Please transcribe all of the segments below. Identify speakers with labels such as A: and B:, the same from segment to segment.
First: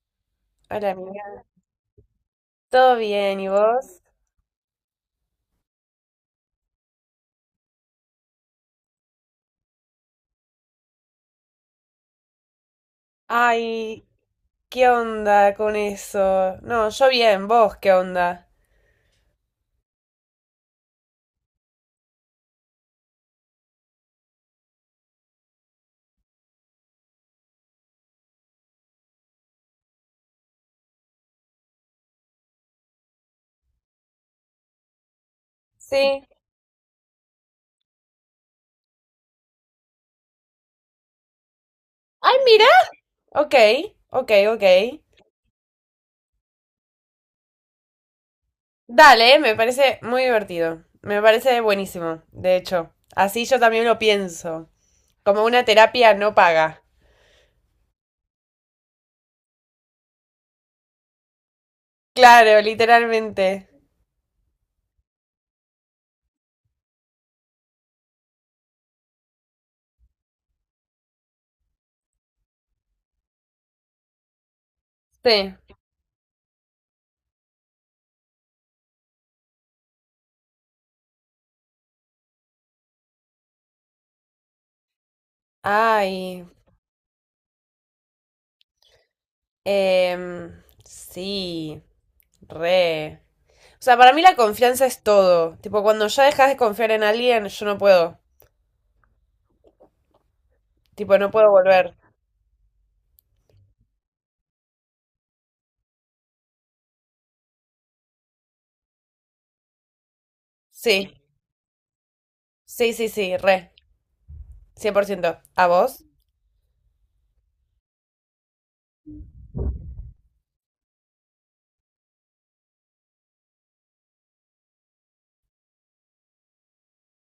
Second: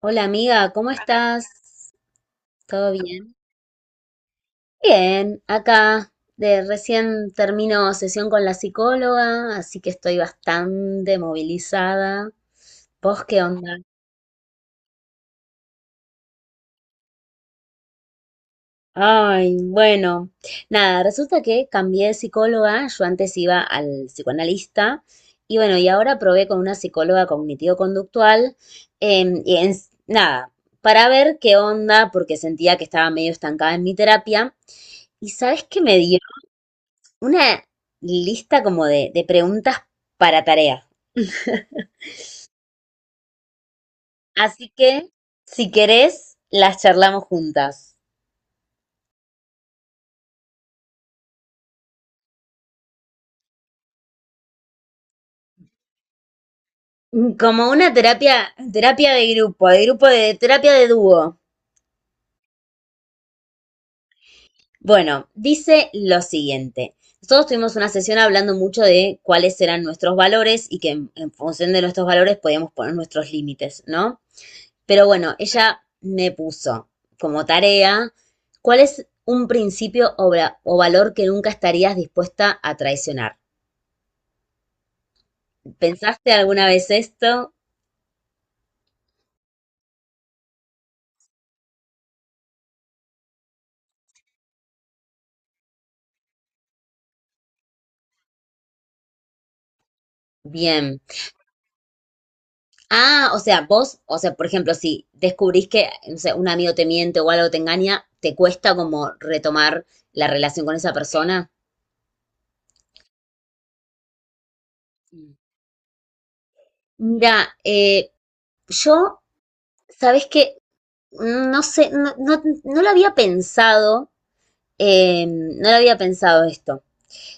A: Hola amiga, ¿cómo
B: Hola, amiga.
A: estás? ¿Todo
B: ¿Todo
A: bien?
B: bien? ¿Y vos?
A: Bien, acá de recién termino sesión con la psicóloga, así que estoy bastante movilizada. ¿Vos qué onda?
B: Ay, ¿qué onda con eso? No, yo bien, ¿vos qué onda?
A: Ay, bueno, nada, resulta que cambié de psicóloga, yo antes iba al psicoanalista y bueno, y ahora probé con una psicóloga cognitivo-conductual y nada, para ver qué onda porque sentía que estaba medio estancada en mi terapia y ¿sabes qué me dio?
B: Sí.
A: Una lista como de preguntas para tareas.
B: Ay, mira. Ok, ok, ok.
A: Así que, si querés, las charlamos juntas.
B: Dale, me parece muy divertido. Me parece buenísimo, de hecho. Así yo también lo pienso. Como una terapia no paga.
A: Como una terapia, terapia de grupo, de grupo de terapia de dúo.
B: Claro, literalmente.
A: Bueno, dice lo siguiente. Nosotros tuvimos una sesión hablando mucho de cuáles eran nuestros valores y que en función de nuestros valores podíamos poner nuestros límites, ¿no? Pero bueno,
B: Sí.
A: ella me puso como tarea, ¿cuál es un principio o valor que nunca estarías dispuesta a traicionar? ¿Pensaste
B: Ay,
A: alguna vez esto?
B: Em, sí, re. O sea, para mí la confianza es todo. Tipo, cuando ya dejas de confiar en alguien, yo no puedo.
A: Bien.
B: Tipo, no puedo volver.
A: Ah, o sea, vos, o sea, por ejemplo, si descubrís que, no sé, un amigo te miente o algo te engaña, ¿te cuesta como retomar la relación con esa
B: Sí,
A: persona?
B: sí, sí, sí, re. Cien por
A: Mm.
B: ciento. ¿A vos?
A: Mira, yo, sabes que no sé, no, no, no lo había pensado, no lo había pensado esto.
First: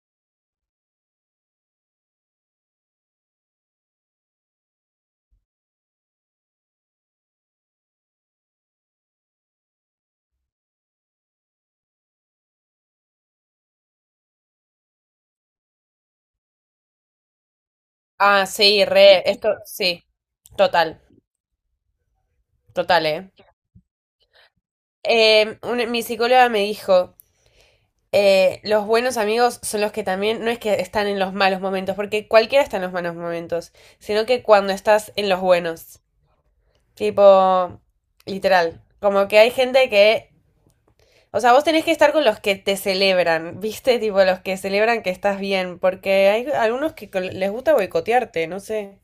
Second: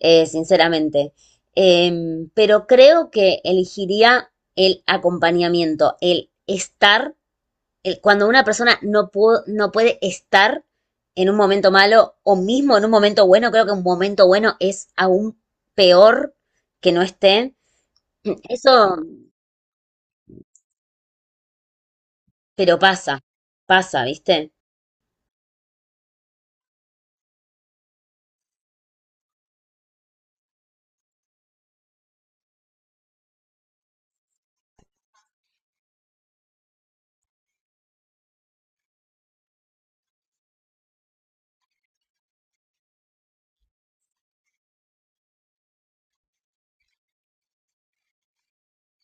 A: Sinceramente. Pero creo que elegiría el acompañamiento, el estar, cuando una persona no puede estar en un momento malo o mismo en un momento bueno, creo que un momento bueno es aún peor que no esté.
B: Ah, sí,
A: Eso,
B: re. Esto, sí. Total,
A: pero
B: total,
A: pasa,
B: ¿eh?
A: pasa, ¿viste?
B: Mi psicóloga me dijo, los buenos amigos son los que también, no es que están en los malos momentos, porque cualquiera está en los malos momentos, sino que cuando estás en los buenos. Tipo, literal. Como que hay gente que. O sea, vos tenés que estar con los que te celebran, ¿viste? Tipo, los que celebran que estás bien. Porque hay algunos que les gusta boicotearte, no sé.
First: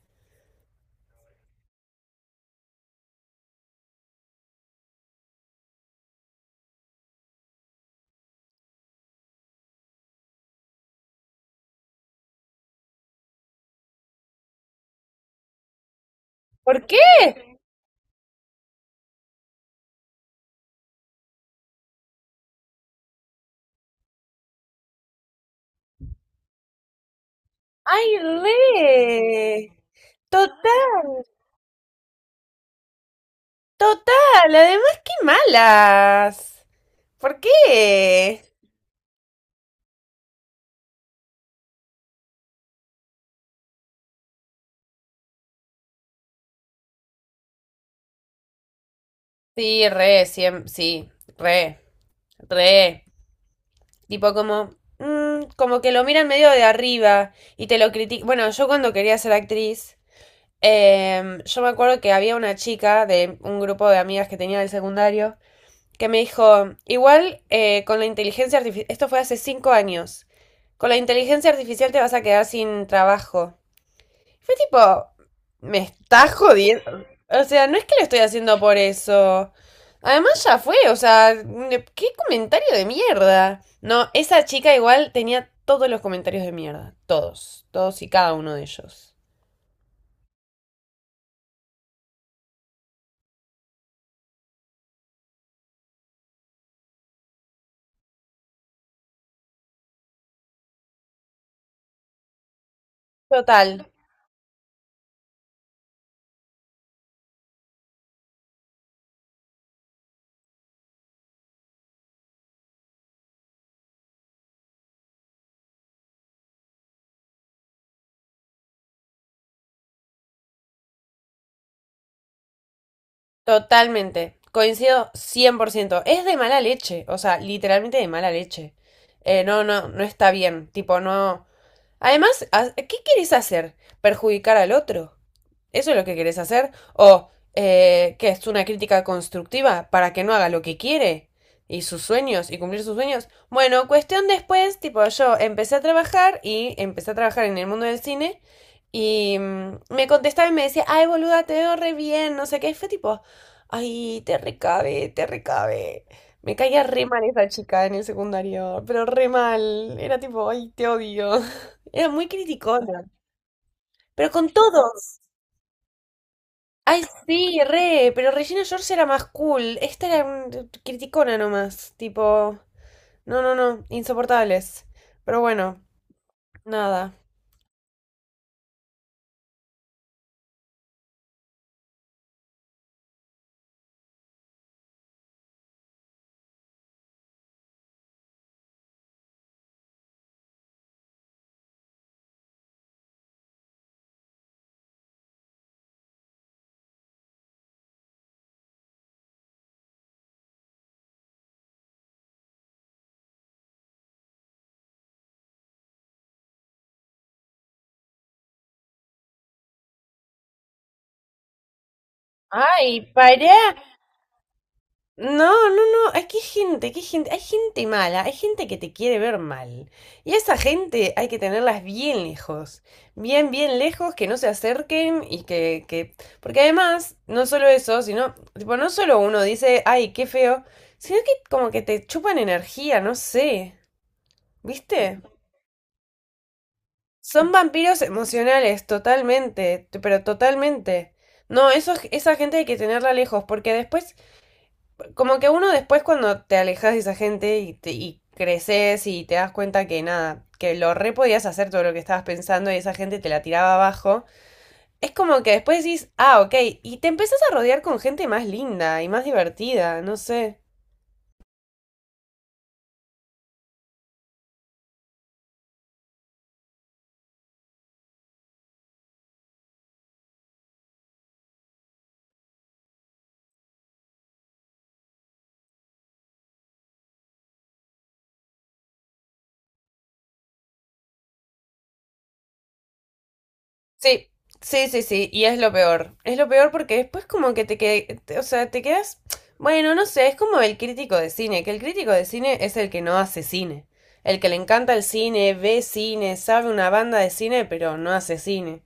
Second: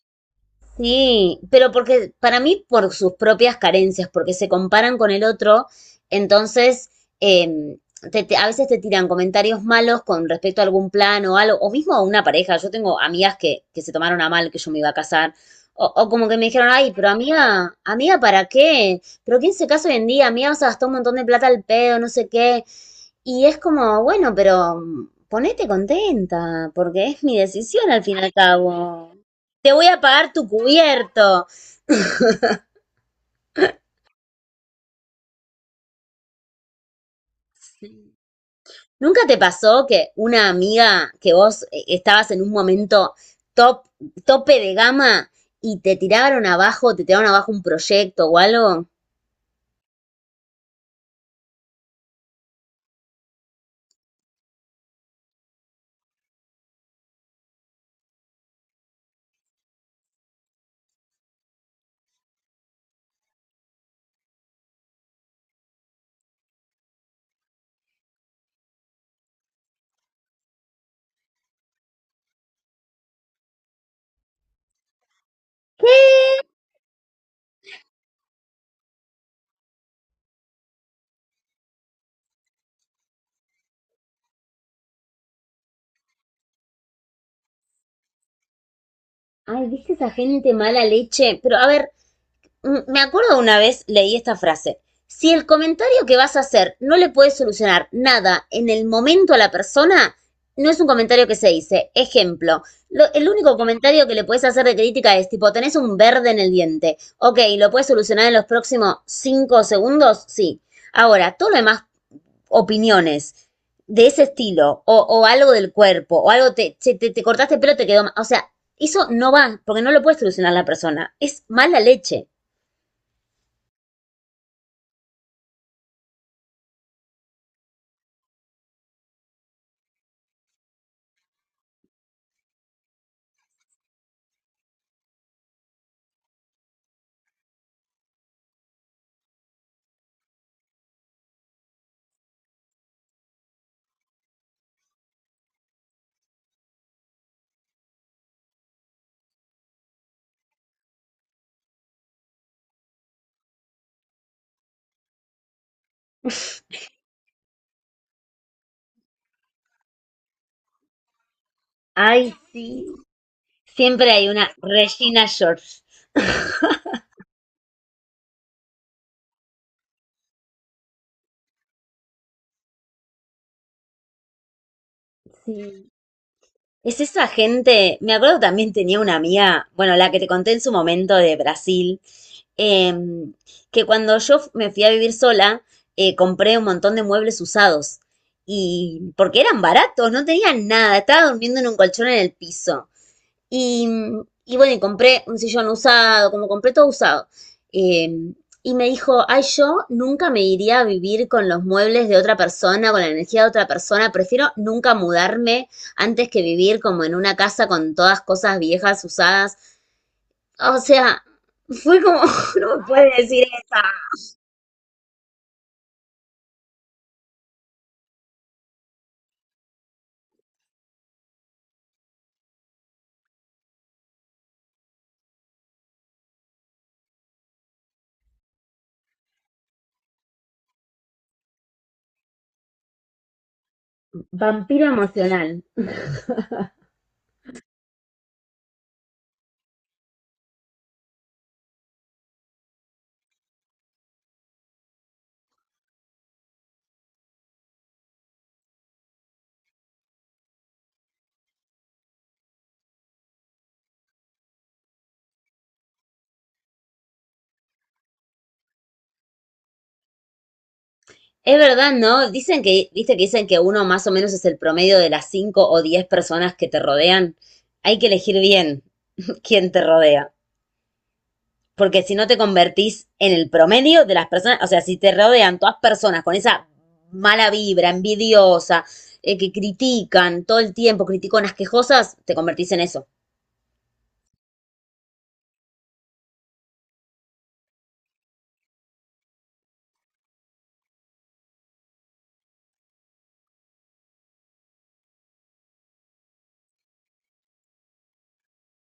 A: Sí, pero porque para mí por sus propias carencias, porque se comparan con el otro, entonces em, a veces te tiran comentarios malos con respecto a algún plan o algo, o mismo a una pareja. Yo tengo amigas que se tomaron a mal que yo me iba a casar, o como que me dijeron,
B: ¿Por
A: ay,
B: qué?
A: pero amiga, amiga, ¿para qué? ¿Pero quién se casa hoy en día? Amiga, vas a gastar un montón de plata al pedo, no sé qué. Y es como, bueno, pero ponete contenta, porque es mi decisión al
B: ¡Ay,
A: fin y al cabo te
B: re!
A: voy a pagar tu
B: Total,
A: cubierto.
B: total. Además, qué malas. ¿Por qué?
A: ¿Nunca te pasó que una amiga que vos estabas en un momento top, tope de gama y te tiraron abajo un proyecto o algo?
B: Sí, re, sí, re, re. Tipo como, mm, como que lo miran medio de arriba y te lo critican. Bueno, yo cuando quería ser actriz, yo me acuerdo que había una chica de un grupo de amigas que tenía del secundario que me dijo, igual con la inteligencia artificial, esto fue hace cinco años, con la inteligencia artificial te vas a quedar sin trabajo. Fue tipo, me
A: ¿Qué?
B: estás jodiendo. O sea, no es que lo estoy haciendo por eso. Además ya fue, o sea, qué comentario de mierda. No, esa chica igual tenía todos los comentarios de mierda. Todos, todos y cada uno de ellos.
A: Ay, ¿viste esa gente mala leche? Pero a ver, me acuerdo una vez leí esta frase. Si el comentario que vas a hacer no le puede solucionar nada en el momento a la persona, no es un comentario que se dice. Ejemplo, el único
B: Total,
A: comentario que le puedes hacer de crítica es tipo, tenés un verde en el diente. Ok, ¿lo puedes solucionar en los próximos 5 segundos? Sí. Ahora, todo lo demás, opiniones de ese estilo, o algo del cuerpo, o algo, te cortaste el pelo, te quedó mal. O sea, eso no va, porque no lo puede solucionar la persona. Es mala leche.
B: totalmente. Coincido cien por ciento. Es de mala leche, o sea, literalmente de mala leche. No, no, no está bien. Tipo, no. Además, ¿qué quieres hacer? ¿Perjudicar al otro? ¿Eso es lo que querés hacer? ¿O qué es una crítica constructiva para que no haga lo que quiere? ¿Y sus sueños? ¿Y cumplir sus sueños? Bueno, cuestión después, tipo, yo empecé a trabajar y empecé a trabajar en el mundo del cine y mm, me contestaba y me decía, ay, boluda, te veo re bien, no sé qué. Y fue tipo, ay, te recabe, te recabe. Me caía re mal esa chica en el secundario, pero re mal. Era tipo, ay, te odio. Era muy
A: Ay, sí.
B: criticona,
A: Siempre hay
B: pero con
A: una
B: todos.
A: Regina George.
B: Ay, sí, re, pero Regina George era más cool. Esta era criticona nomás, tipo, no, no, no, insoportables. Pero bueno,
A: Sí. Es
B: nada.
A: esa gente. Me acuerdo también tenía una amiga, bueno, la que te conté en su momento de Brasil, em, que cuando yo me fui a vivir sola, compré un montón de muebles usados. Y porque eran baratos, no tenían nada, estaba durmiendo en un colchón en el piso. Y, y bueno, y compré un sillón usado, como compré todo usado. Eh, y me dijo, ay, yo nunca me iría a vivir con los muebles de otra persona, con la energía de otra persona, prefiero nunca mudarme antes que vivir como en una casa con todas cosas viejas, usadas. O sea, fue como, no me
B: Ay,
A: puedes decir
B: pará.
A: esa.
B: No, no, no, hay que gente, qué gente, hay gente mala, hay gente que te quiere ver mal. Y a esa gente hay que tenerlas bien lejos, bien, bien lejos, que no se acerquen y que... Porque además, no solo eso, sino, tipo, no solo uno dice, ay, qué feo, sino que como que te chupan energía, no sé.
A: Vampiro
B: ¿Viste?
A: emocional.
B: Son vampiros emocionales, totalmente, pero totalmente. No, eso, esa gente hay que tenerla lejos, porque después, como que uno después cuando te alejas de esa gente y, y creces y te das cuenta que nada, que lo re podías hacer todo lo que estabas pensando y esa gente te la tiraba abajo, es como que después decís, ah, ok, y te empezás a rodear con gente más linda y más divertida, no sé.
A: Es verdad, ¿no? Dicen que, viste que dicen que uno más o menos es el promedio de las 5 o 10 personas que te rodean. Hay que elegir bien quien te rodea. Porque si no te convertís en el promedio de las personas, o sea, si te rodean todas personas con esa mala vibra, envidiosa, que critican todo el tiempo, criticonas quejosas, te convertís en eso.
B: Sí, sí, sí, sí, y es lo peor. Es lo peor porque después como que o sea, te quedas, bueno, no sé, es como el crítico de cine, que el crítico de cine es el que no hace cine, el que le encanta el cine, ve cine, sabe una banda de cine, pero no hace cine.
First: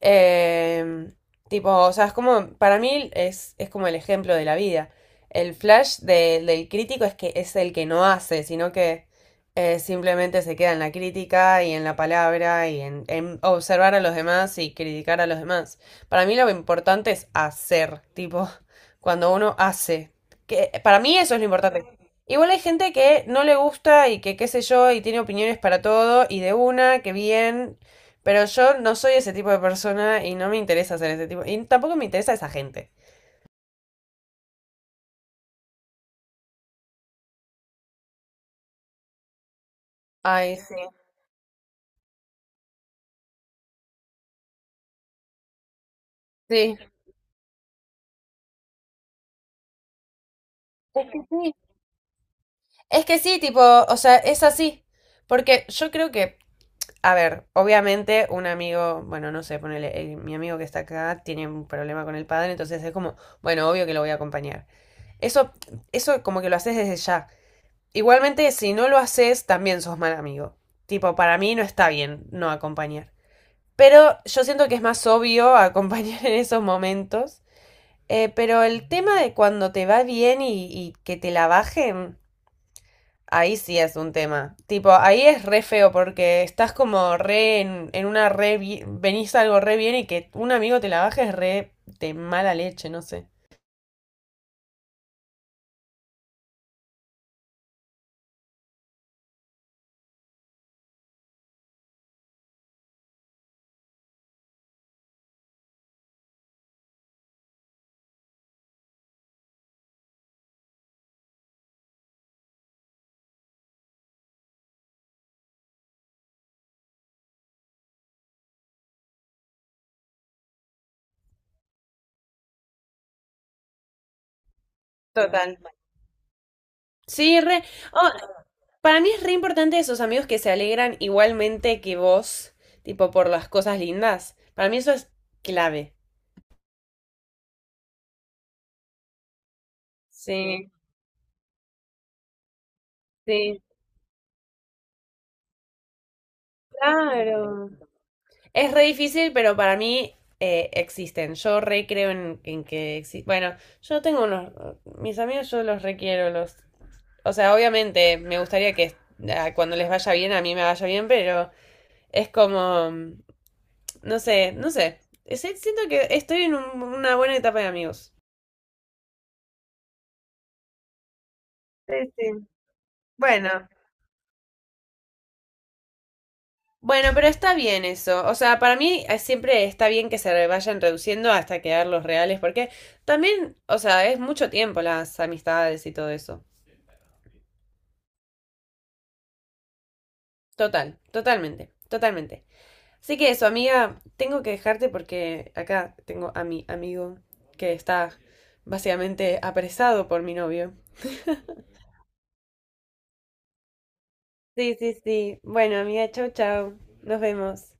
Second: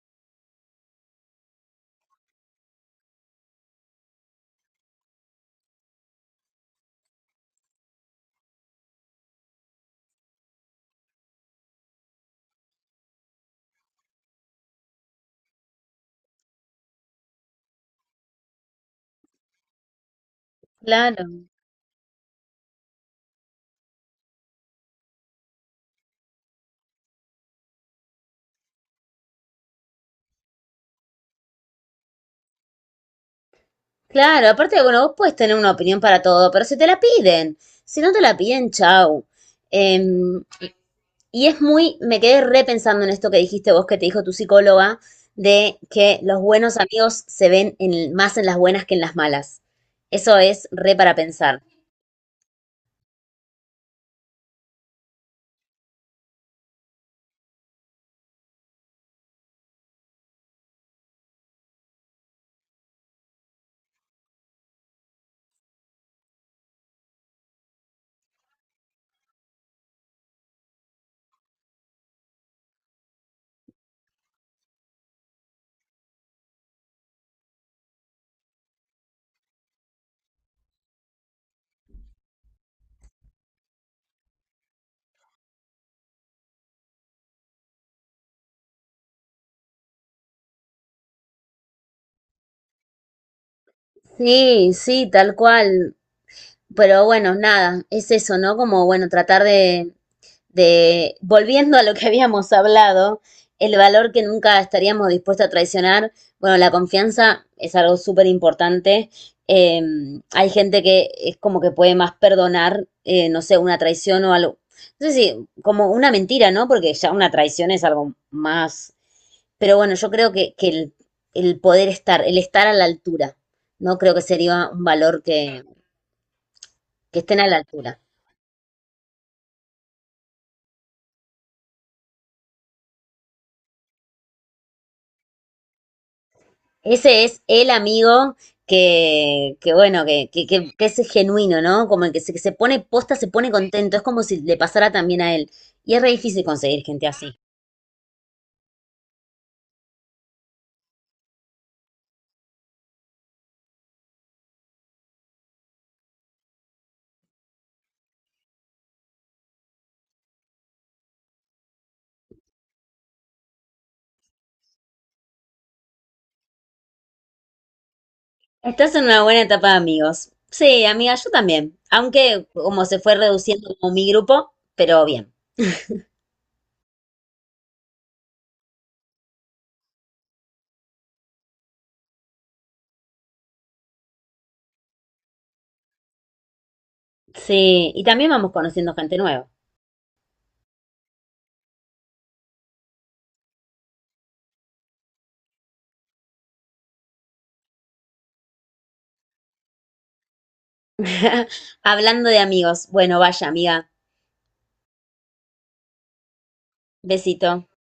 B: Eh, tipo, o sea, es como, para mí es como el ejemplo de la vida. El flash del crítico es que es el que no hace, sino que simplemente se queda en la crítica y en la palabra y en observar a los demás y criticar a los demás. Para mí lo importante es hacer, tipo, cuando uno hace. Que, para mí
A: Claro,
B: eso es lo importante. Igual hay gente que no le gusta y que qué sé yo y tiene opiniones para todo y de una, que bien, pero yo no soy ese tipo de persona y no me interesa ser ese tipo. Y tampoco me interesa esa gente.
A: claro, aparte, bueno, vos puedes tener una opinión para todo, pero si te la piden, si no te la piden, chau. Em,
B: Ay, sí.
A: Y es muy, me quedé repensando en esto que dijiste vos, que te dijo tu psicóloga, de que los buenos
B: Sí.
A: amigos se ven más en las buenas que en las malas. Eso es re
B: Es
A: para
B: que sí.
A: pensar.
B: Es que sí, tipo, o sea, es así. Porque yo creo que, a ver, obviamente un amigo, bueno, no sé, ponele, mi amigo que está acá tiene un problema con el padre, entonces es como, bueno, obvio que lo voy a acompañar. Eso, eso como que lo haces desde ya. Igualmente, si no lo haces, también sos mal amigo. Tipo, para mí no está bien no acompañar. Pero yo siento que es más obvio acompañar en esos momentos. Pero el tema de cuando te va bien y que te la bajen, ahí sí es un tema. Tipo, ahí es re feo porque estás como re en una re... Venís algo re bien y que un amigo te la baje es re de mala leche, no sé.
A: Sí, sí, tal cual. Pero bueno, nada, es eso, ¿no? Como, bueno, tratar volviendo a lo que habíamos hablado, el valor que nunca estaríamos dispuestos a traicionar, bueno, la confianza es algo súper importante. Eh, Hay gente que es como que puede más perdonar, no sé, una traición o algo. No sé si, como una mentira, ¿no? Porque ya una traición es algo más. Pero bueno, yo creo que el poder estar, el estar a la altura, ¿no? Creo que sería un valor que,
B: Total.
A: que estén
B: Sí,
A: a la
B: re.
A: altura.
B: Oh, para mí es re importante esos amigos que se alegran igualmente que vos, tipo por las cosas lindas. Para mí eso es clave.
A: Ese es el amigo que bueno,
B: Sí,
A: que es genuino, ¿no? Como el que que se pone posta, se pone
B: sí.
A: contento. Es como si le pasara también a él. Y es re difícil conseguir gente así.
B: Claro. Es re difícil, pero para mí existen. Yo re creo en que existen. Bueno, yo tengo unos. Mis amigos, yo los requiero. Los... O sea, obviamente me gustaría que ah, cuando les vaya bien, a mí me vaya bien, pero es como. Mm, no sé, no sé. Siento que estoy en una buena etapa de amigos.
A: Estás en una buena etapa de amigos. Sí, amiga, yo también.
B: Sí, sí.
A: Aunque como se fue
B: Bueno.
A: reduciendo como mi grupo, pero bien.
B: Bueno, pero está bien eso. O sea, para mí siempre está bien que se vayan reduciendo hasta quedar los reales, porque también, o sea, es mucho tiempo las amistades y todo eso.
A: Sí, y también vamos conociendo gente nueva.
B: Total, totalmente, totalmente. Así que eso, amiga, tengo que dejarte porque acá tengo a mi amigo que está básicamente apresado por mi novio.
A: Hablando de amigos. Bueno, vaya, amiga.
B: Sí, sí, sí. Bueno, amiga, chau, chau. Nos
A: Besito.
B: vemos.